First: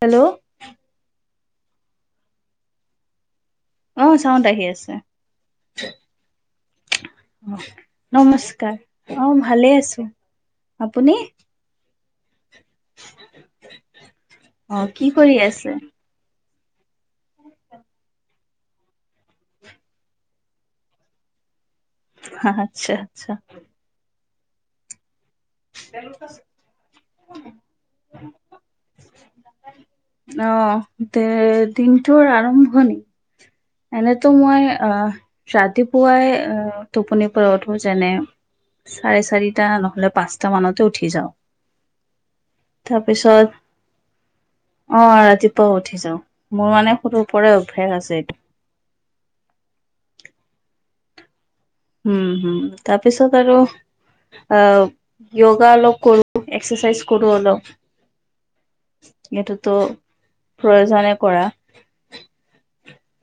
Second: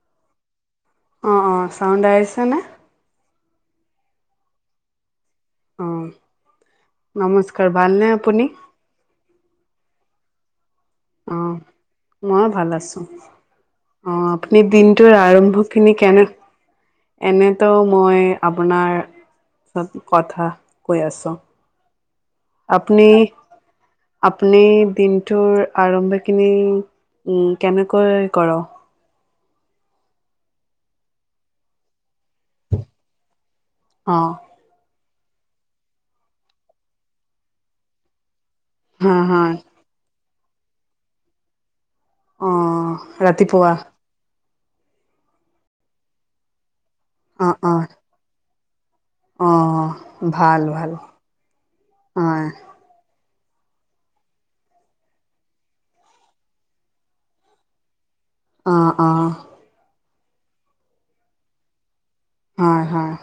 Hello অ'-, অ' ্ চাউণ্ড আহিছেনে। অ', - চাউণ্ড আহি আছে। অ', অ -নমস্কাৰ ভালনে আপুনি। নমস্কাৰ অ', -ভালে আছো আপুনি। অ', মই ভাল আছো আহ আপুনি অ কি দিনটোৰ কৰি আৰম্ভ আছে খিনি কেনে। এনেতো মই আপোনাৰব কথা কৈ আছো। আচ্ছা আপুনি- আচ্ছা আপুনি দিনটোৰ আৰম্ভখিনি কেনেকৈ কৰ। অ', দে-দিনটোৰ আৰম্ভণি এনেতো অ', মই আহ ৰাতিপুৱাই টোপন পৰা উঠো যেনে হা, চাৰে হা, চাৰিটা নহলে পাঁচটা মানতে উঠি যাও। অ', ৰাতিপুৱা তাৰপিছত আহ ৰাতিপুৱা উঠি যাও। মোৰ মানে সৰুৰে পৰা অ', অ', অভ্যাস আছে এইটো। অ', -ভাল- ভাল উম হয়, -উম তাৰপিছত আৰু আ য়োগা অলপ কৰো এক্সাৰচাইজ কৰো অলপ। অ', অ', এইটোতো প্ৰয়োজনে কৰা। হয়- হয়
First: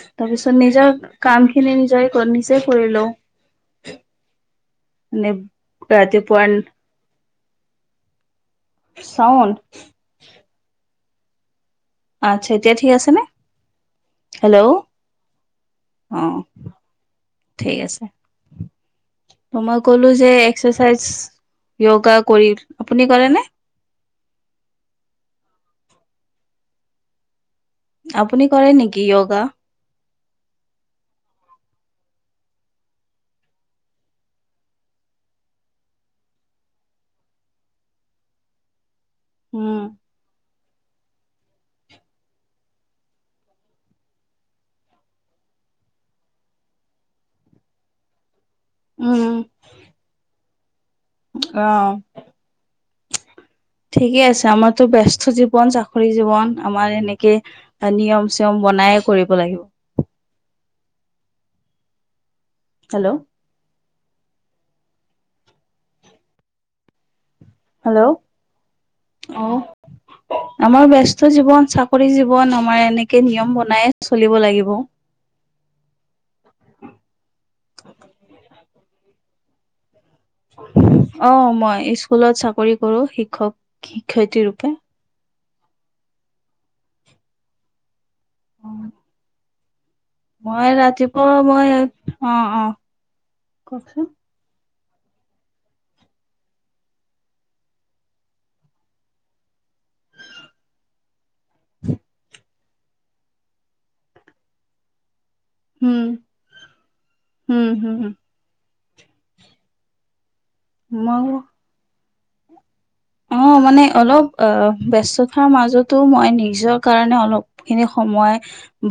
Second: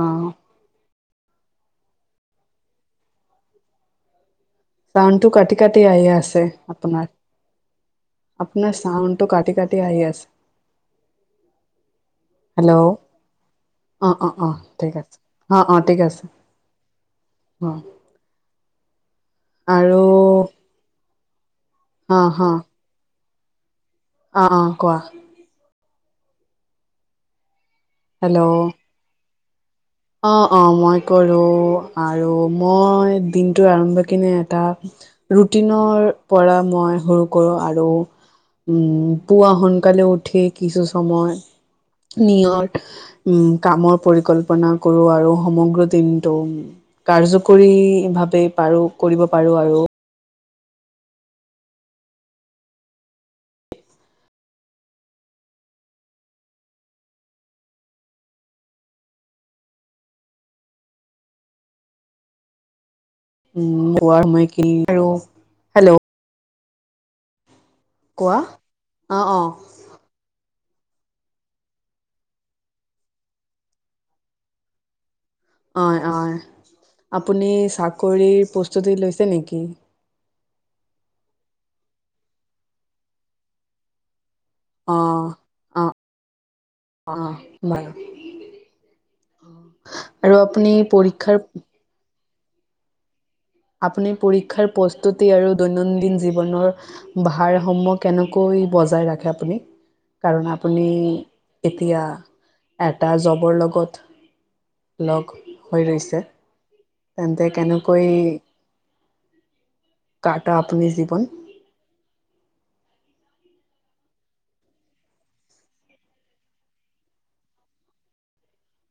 অ', নিজৰ কামখিনি নিজেৰ নিজে কৰি লও। চাউডটো মানে কাটি -কাটি আহি আছে ৰাতিপুৱাৰ আপোনাৰ। আপোনাৰ চাউণ্ডটো কাটি চাউণ্ড -কাটি আহি আছে! আচ্ছা, এতিয়া ঠিক আছে নে? অঁ, - অঁ-, হেল্ল' অঁ--! ঠিক আছে! অঁ-, অঁ ঠিক অ আছে! অ ঠিক আছে! ত' মই আৰু ক'লোঁ যে এক্সাৰচাইজ অ য়োগা হ কৰি, আপুনি কৰে নে? অ', - অ' কোৱা! আপুনি কৰে নেকি য়োগা? অঁ, - অঁ -মই কৰোঁ আৰু মই দিনটো আৰম্ভ কিনে এটা ৰুটিনৰ পৰা মই সৰু কৰোঁ আৰু উম পুৱা উম সোনকালে উঠি কিছু সময় নিয়ৰ উম কামৰ পৰিক ল্পনা, কৰোঁ আৰু সমগ্ৰ দিনটো কাৰ্যকৰী ভাৱে পাৰো কৰিব উম পাৰোঁ আৰু! অ' [inaudible] ঠিকে আছে, আমাৰতো ব্যস্ত জীৱন, চাকৰি জীৱন, আমাৰ এনেকে। নিয়ম-চিয়ম বনায়ে কৰিব লাগিব। হেল্ল'? উম, শুৱাৰ সময়খিনিত আৰু হেল্ল' হেল্ল'? কোৱা অ'! [inaudible] আমাৰ ব্যস্ত জীৱন, চাকৰি জীৱন। আমাৰ এনেকে, নিয়ম বনাইয়ে চলিব লাগিব। হয়, হয়! আপুনি চাকৰিৰ প্ৰস্তুতি লৈছে নেকি? অ'! মই, স্কুলত চাকৰি কৰোঁ, শিক্ষক-শিক্ষয়িত্ৰী ৰূপে। অ'! অ'! অ'! বাৰু। আৰু আপুনি মই পৰীক্ষাৰ ৰাতিপুৱা মই, অ'! অ'! কওকচোন আপুনি পৰীক্ষাৰ প্ৰস্তুতি আৰু দৈনন্দিন জীৱনৰ ভাৰসাম্য কেনেকৈ বজাই ৰাখে আপুনি? কাৰণ, আপুনি এতিয়া, এটা জবৰ লগত লগ হৈ উম ৰৈছে। তেন্তে, হম হম কেনেকৈ হম [unintelligible] আপুনি মই জীৱন? অ'! মানে, অলপ আঁ ব্যস্ততাৰ মাজতো মই, নিজৰ কাৰণে অলপ খিনি সময়,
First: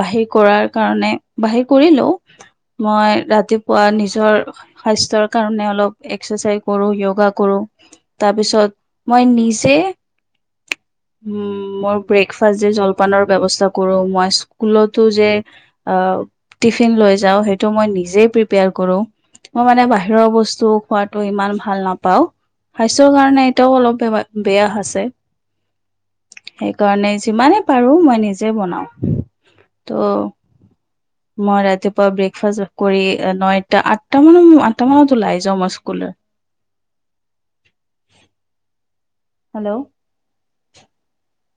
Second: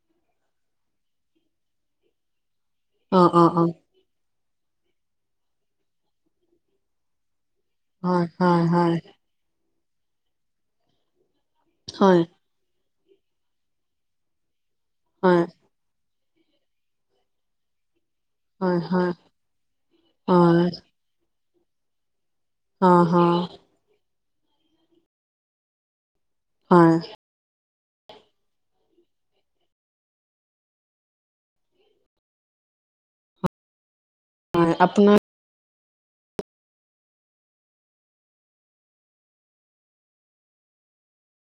বাহিৰ কৰাৰ কাৰণে, বাহিৰ কৰিলোঁ। অ মই অ অ ৰাতিপুৱা নিজৰ স্বাস্থ্যৰ কাৰণ, অলপ এক্সাৰচাইজ কৰোঁ, য়োগা কৰোঁ। হয় হয় তাৰপিছত, হয় মই নিজে, উম! মই হয়, ব্ৰেক ফাৰ্ষ্ট দে, জলপানৰ ব্যৱস্থা কৰোঁ। মই স্কুলতো যে, হয়, অ'! টিফিন লৈ যাওঁ। সেইটো মই নিজেই প্ৰিপেয়াৰ হয়, কৰোঁ। হয়, মই মানে, বাহিৰৰ বস্তু হয়, খোৱাত ত' ইমান ভাল নাপাওঁ! অ', স্বাস্থ্যৰ কাৰণে, হ', এতিয়াও অলপ [unintelligible] বেয়া আছে। হয়, সেইকাৰণে, যিমানে পাৰোঁ! মই নিজে বনাওঁ! ত' মই ৰাতিপুৱা ব্ৰেকফাষ্ট কৰি, নয়টা, আঠটা মানত- হয়, আঠটা আপোনাৰ মানত ওলাই যাওঁ, মই স্কুলৰ। হেল্ল'?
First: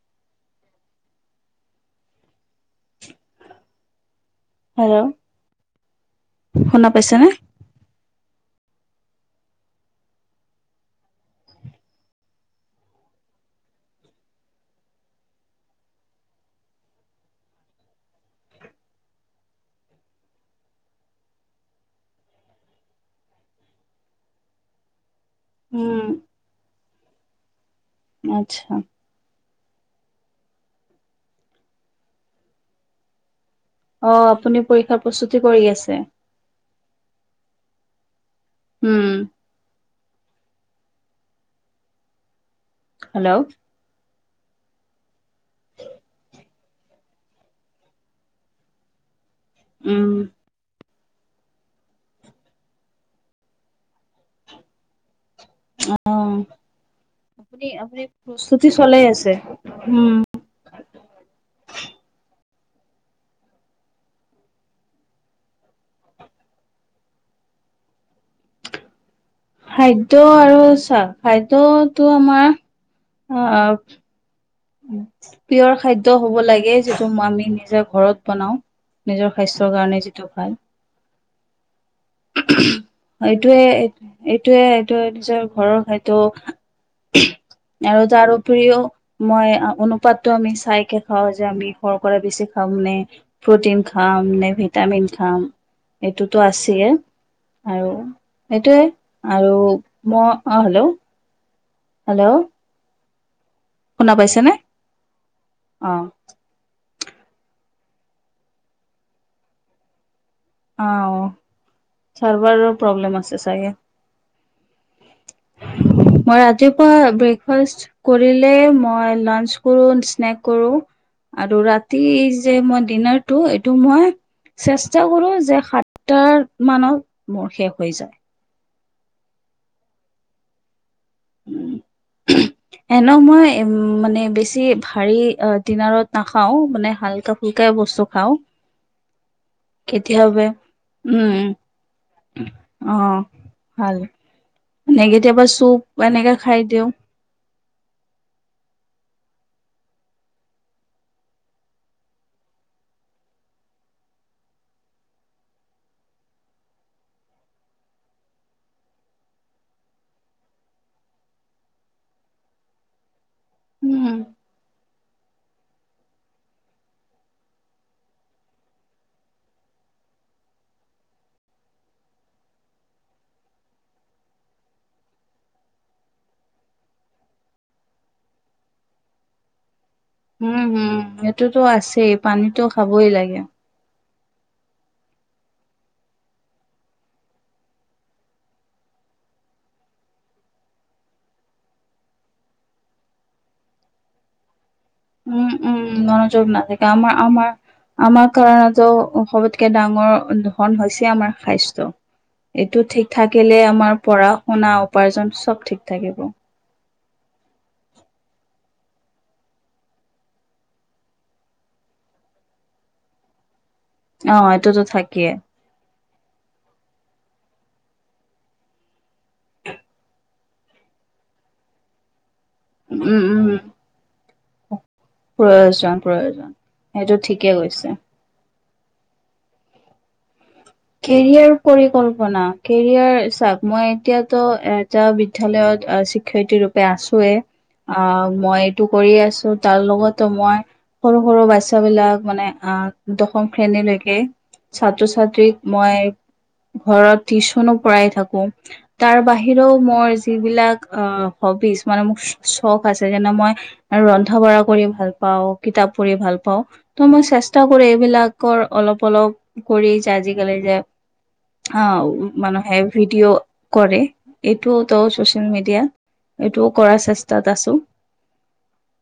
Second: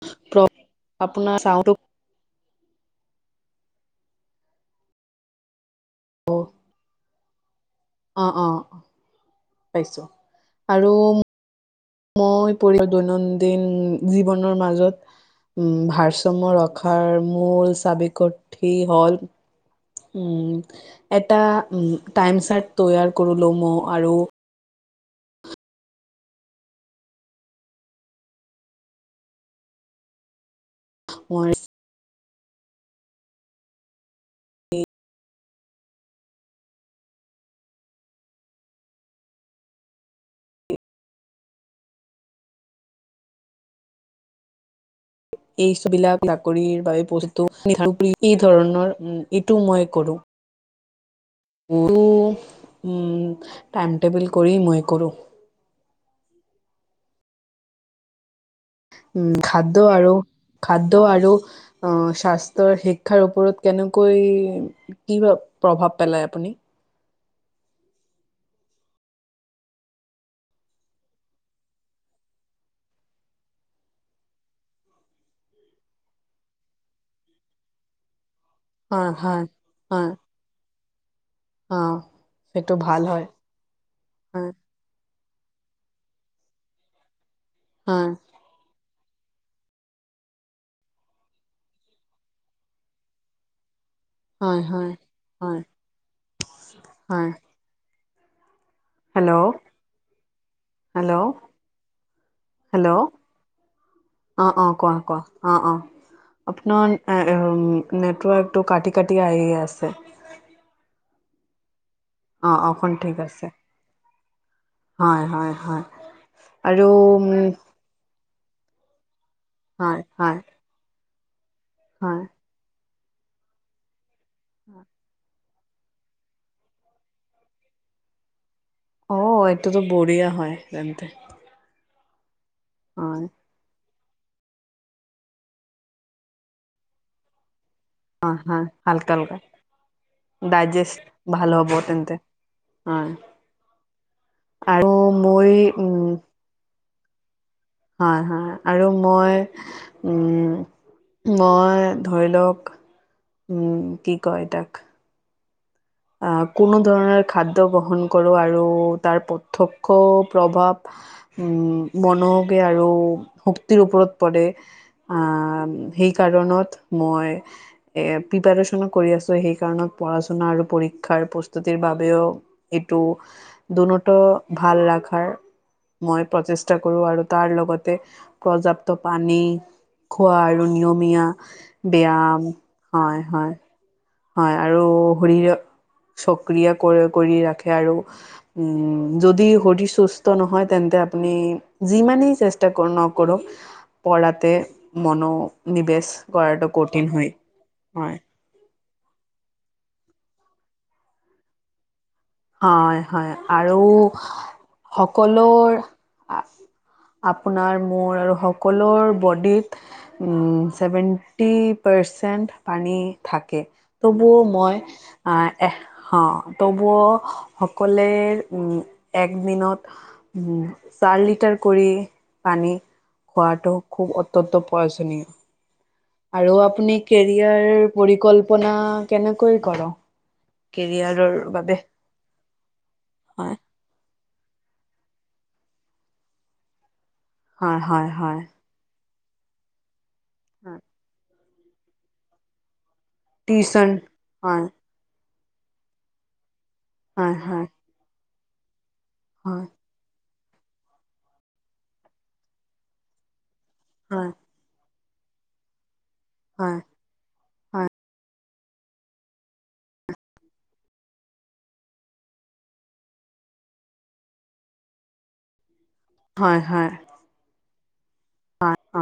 [unintelligible] হেল্ল'? শুনা পাইছেনে? অ' অ'! পাইছোঁ। আৰু মই [unintelligible] দৈনন্দিন জীৱনৰ মাজত উম, ভাৰসাম্য ৰখাৰ মূল চাবিকাঠি হ'ল, উম, এটা উম, টাইম চাৰ্ট তৈয়াৰ কৰিলোঁ মইয়ো। আৰু উম। আচ্ছা। মই অ'! আপুনি পৰীক্ষাৰ প্ৰস্তুতি কৰি আছে? উম। হেল্ল'? এইবিলাক চাকৰিৰ বাবে পষ্টো, এই ধৰণৰ উম, এইটো মই উম কৰোঁ। [unintelligible] টাইম-টেবুল কৰি মই কৰোঁ। অ'! আপুনি-আপুনি প্ৰস্তুতি চলাই উম আছে? খাদ্য আৰু উম! খাদ্য আৰু অ' স্বাস্থ্যৰ শিক্ষাৰ ওপৰত কেনেকৈ কি প্ৰ প্ৰভাৱ পেলাই আপুনি? খাদ্য আৰু চা খাদ্যটো আমাৰ আ পিয়ৰ খাদ্য হ'ব লাগে যিটো আমি নিজে ঘৰত বনাও। হয় নিজৰ হয় স্বাস্থ্যৰ কাৰণে হয় যিটো ভাল। অ'। সেইটো ভাল হয় এইটোয়ে এই হয় এইটোয়ে এইটো নিজৰ ঘৰৰ সেইটো, [unintelligible] আৰু হয় তাৰোপৰিও মই অনুপাতটো আমি চাইকে খাওঁ যে আমি সৰু পৰা বেছি খাাম নে? প্ৰ'টিন খাম নে হয় হয় ভিটামিন খাম, হয় এইটোতো আছেয়ে। হয় আৰু এইটোৱে আৰু, হেল্ল' ম অ' হেল্লো হেল্ল' হেল্ল'। হেল্ল' শুনা পাইছেনে অ' অ' কোৱা কোৱা অ' অ'। আপোনাৰ এ এ নেটৱৰ্কটো কাটি কাটি আহি আছে। আও অ চাৰভাৰৰ অকণ প্ৰব্লেম ঠিক আছে চাগে। হয় হয় হয় মই আৰু ৰাতিপুৱা উম ব্ৰেকফাষ্ট কৰিলে মই লাঞ্চ কৰোঁ, হয়, হয়, স্নেক কৰোঁ আৰু ৰাতি হয়। যে মই ডিনাৰটো এইটো মই চেষ্টা কৰোঁ যে সাঁতটা মানত মোৰ শেষ হৈ যায়। অ' এইটোতো বঢ়িয়া হয় তেন্তে। এনেও হয়, মই উম, মানে বেছি ভাৰী অ' ডিনাৰত নাখাওঁ মানে হাল্কা ফুল্কায়ে বস্তু খাওঁ অ' হা হালকা হালকা, কেতিয়াবা ডাইজেষ্ট উম ভাল হ'ব তেন্তে। হয়, অ' ভাল, আৰু এনেই কেতিয়াবা মই চুপ উম, এনেকে খাই দিওঁ। হয় হয় আৰু মই উম, মই ধৰি লওঁক উম, কি কয় তাক? আ, কোনো ধৰণৰ খাদ্য গ্ৰহণ কৰোঁ আৰু তাৰ প্ৰত্যক্ষ প্ৰভাৱ উম, মনকে আৰু শক্তিৰ উম ওপৰত পৰে আ সেই কাৰণত মই এ প্ৰিপাৰেচনো কৰি আছোঁ সেই কাৰণত পঢ়া শুনা আৰু পৰি ক্ষাৰ প্ৰস্তুতিৰ বাবেও এইটো দুনটো ভাল ৰাখাৰ মই প্ৰচেষ্টা কৰোঁ আৰু তাৰ লগতে পৰ্যাপ্ত পানী খোৱা উম আৰু হম। নিয়মীয়া সেইটোতো আছেই ব্যাম, পানীতো খাবই হয় লাগে। হয় হয়, আৰু শৰীৰ চক্ৰীয় কৰি কৰি ৰাখে আৰু উম, যদি শৰীৰ সুস্থ নহয় তেন্তে আপুনি যিমানেই চেষ্টা কৰ নকৰক পঢ়াতে মনো উম উম, মনোযোগ নাথাকে আমাৰ আমাৰ হয় আমাৰ কাৰণতো সবতকে ডাঙৰ ধন হৈছে আমাৰ স্বাস্থ্য। এইটো হয় ঠিক হয় থাকিলে আৰু আমাৰ পঢ়া শুনা উপাৰ্জন চব ঠিক থাকিব। সকলোৰ আপোনাৰ মোৰ আৰু সকলোৰ বডিত উম, ছেভেণ্টি পাৰ্চেণ্ট পানী থাকে। তবু অ মই এইটোতো থাকিয়ে। আ এহ অ' তবু সকলে উম, একদিনত উম, চাৰ লিটাৰ কৰি- পানী উম উম। খোৱাটো খুব অত্যন্ত প্ৰয়োজনীয়। প্ৰয়োজন প্ৰয়োজন আৰু আপুনি সেইটো ঠিকে কৈছে। কেৰিয়াৰ পৰিকল্পনা কেনেকৈ কৰে? কেৰিয়াৰ পৰিকল্পনা। কেৰিয়াৰ হয় চাওক, মই এতিয়াতো এটা বিদ্যয়ালয়ত শিক্ষয়িত্ৰী ৰূপে আছোৱেই। হয় হয় অঁ হয় মই এইটো কৰি আছোঁ, তাৰ লগতো মই সৰু সৰু বাছ চাত্ৰ বিলাক মানে আহ' দশম টিউচন শ্ৰেণীলৈকে হয় ছাত্ৰ ছাত্ৰীক মই ঘৰত হয় হয় টিউচনো পঢ়াই থাকোঁ, তাৰ হয় বাহিৰেও মই যিবিলাক অ' হবিচ মানে মোক চখ আছে যেনে মই আৰু হয় ৰন্ধা বঢ়া কৰি ভাল পাওঁ, কিতাপ পঢ়ি ভাল পাওঁ হয় ত' মই চেষ্টা কৰি হয় এইবিলাকৰ অলপ অলপ কৰি যে আজিকালি যে আহ' মানুহে ভিডিঅ' কৰে এইটোও ত' চচিয়েল মিডিয়া হয় এইটোও হয় কৰাৰ চেষ্টাত আছোঁ। অ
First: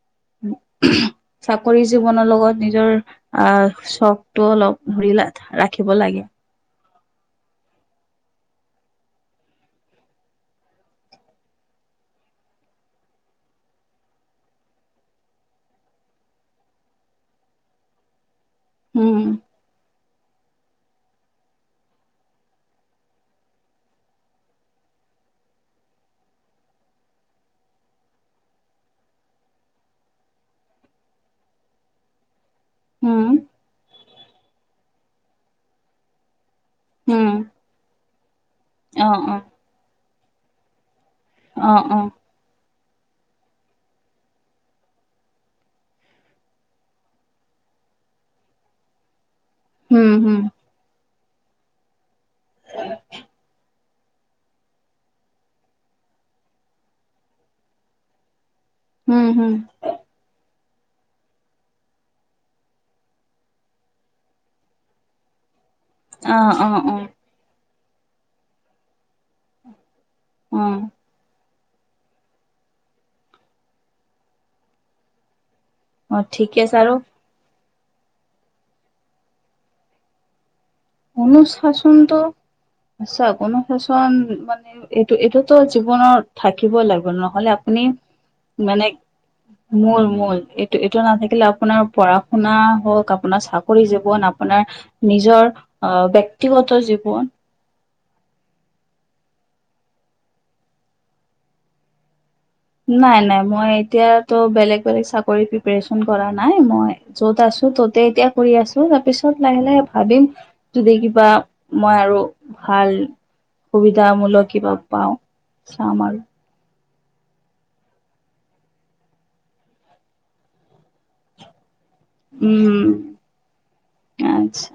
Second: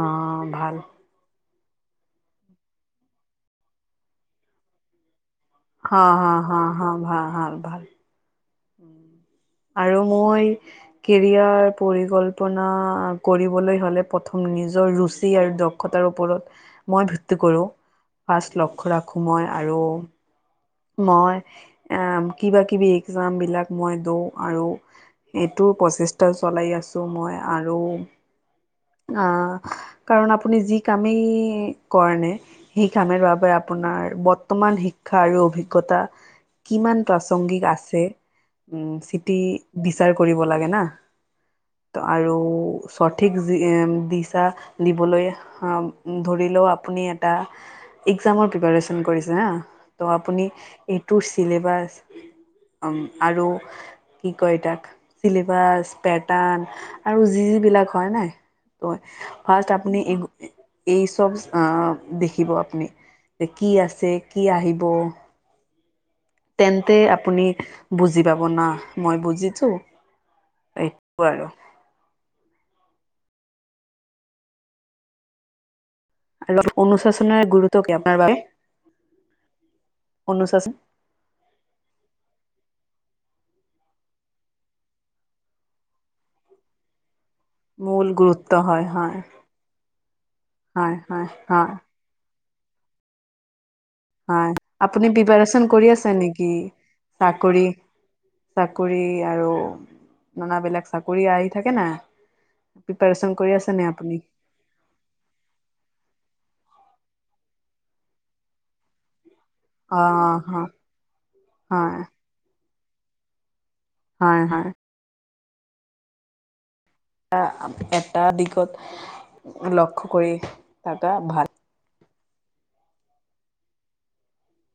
ভাল চাকৰি জীৱনৰ লগত নিজৰ আহ' চখটো অলপ ধৰিলা হ হা হা হা ভাল ভাল ভাল। আৰু মই কেৰিয়াৰ পৰিকল্পনা কৰিবলৈ হ'লে প্ৰথম নিজৰ ৰুচি আৰু দ দক্ষতাৰ ওপৰত মই ভিত্তি কৰোঁ, ফাৰ্ষ্ট লক্ষ্য ৰাখোঁ উম মই আৰু মই এ কিবা কিবি এক্সামবিলাক মই দিওঁ আৰু সেইটো প্ৰচেষ্টা চলাই আছোঁ। মই আৰু- অ' কাৰণ আপুনি যি কামেই কৰে নে সেই কামেৰ উম বাবে আপোনাৰ বৰ্তমান শিক্ষা আৰু অভিজ্ঞতা কিমান উম প্ৰাসংগিক আছে উ অ চিটি অ বিচাৰ কৰিব লাগে না। অ অ ত' আৰু - সঠিক দিচা দিবলৈ অ' ধৰিলেও আপুনি এটা এক্সাম প্ৰিপৰেচন কৰিছে হা ত' উম হম আপুনি এইটো চিলেবাছ অঁ আৰু কি কয় তাক, চিলিভাছ, পেটাৰ্ণ আৰু যি যিবিলাক হয় নাই হয় উম হম ফাৰ্ষ্ট আপুনি এই চ'ব আহ' দেখিব আপুনি যে কি আছে কি আহিব। অ অ তেন্তে অ আপুনি বুজি পাব না মই বুজিছোঁ অ এই কোৱা আৰু। অ ঠিকে আৰু আছে অনুশাসনৰ গুৰুত্ব কি আপোনাৰ বাবে অনুশাসন? অনুশাসনটো আচছা, অনুশোচনা মানে এইটো এইটোতো জীৱনৰত থাকিবই লাগিব নহ'লে আপুনি মূল গুৰুত্ব মানে, হয় হয় মূল মূল এইটো হয় এইটো হয় নাথাকিলে হয় আপোনাৰ পঢ়া শুনা হওক আপোনাৰ চাকৰি জীৱন আপোনাৰ আপুনি নিজৰ প্ৰিপাৰেচন কৰি আহ আছে হয় নেকি? ব্যক্তিগত জীৱন চাকৰি চাকৰি আৰু নানাবিলাক চাকৰি আহি থাকে না। নাই প্ৰিপাৰেচন নাই কৰি মই আছে নে আপুনি? এতিয়াতো বেলেগ চাকৰি প্ৰিপেৰেচন কৰা নাই মই য'ত আছোঁ তাতে এতিয়া কৰি আছোঁ তাৰপিছত লাহে লাহে ভাবিম অ', হয়, যদি কিবা মই হয়, আৰু ভাল হয়, সুবিধামূলক হয়। কিবা পাওঁ চাম আৰু। আ এটা এটা দিশত লক্ষ্য কৰি থাকা ভাল। উম। আচ্ছা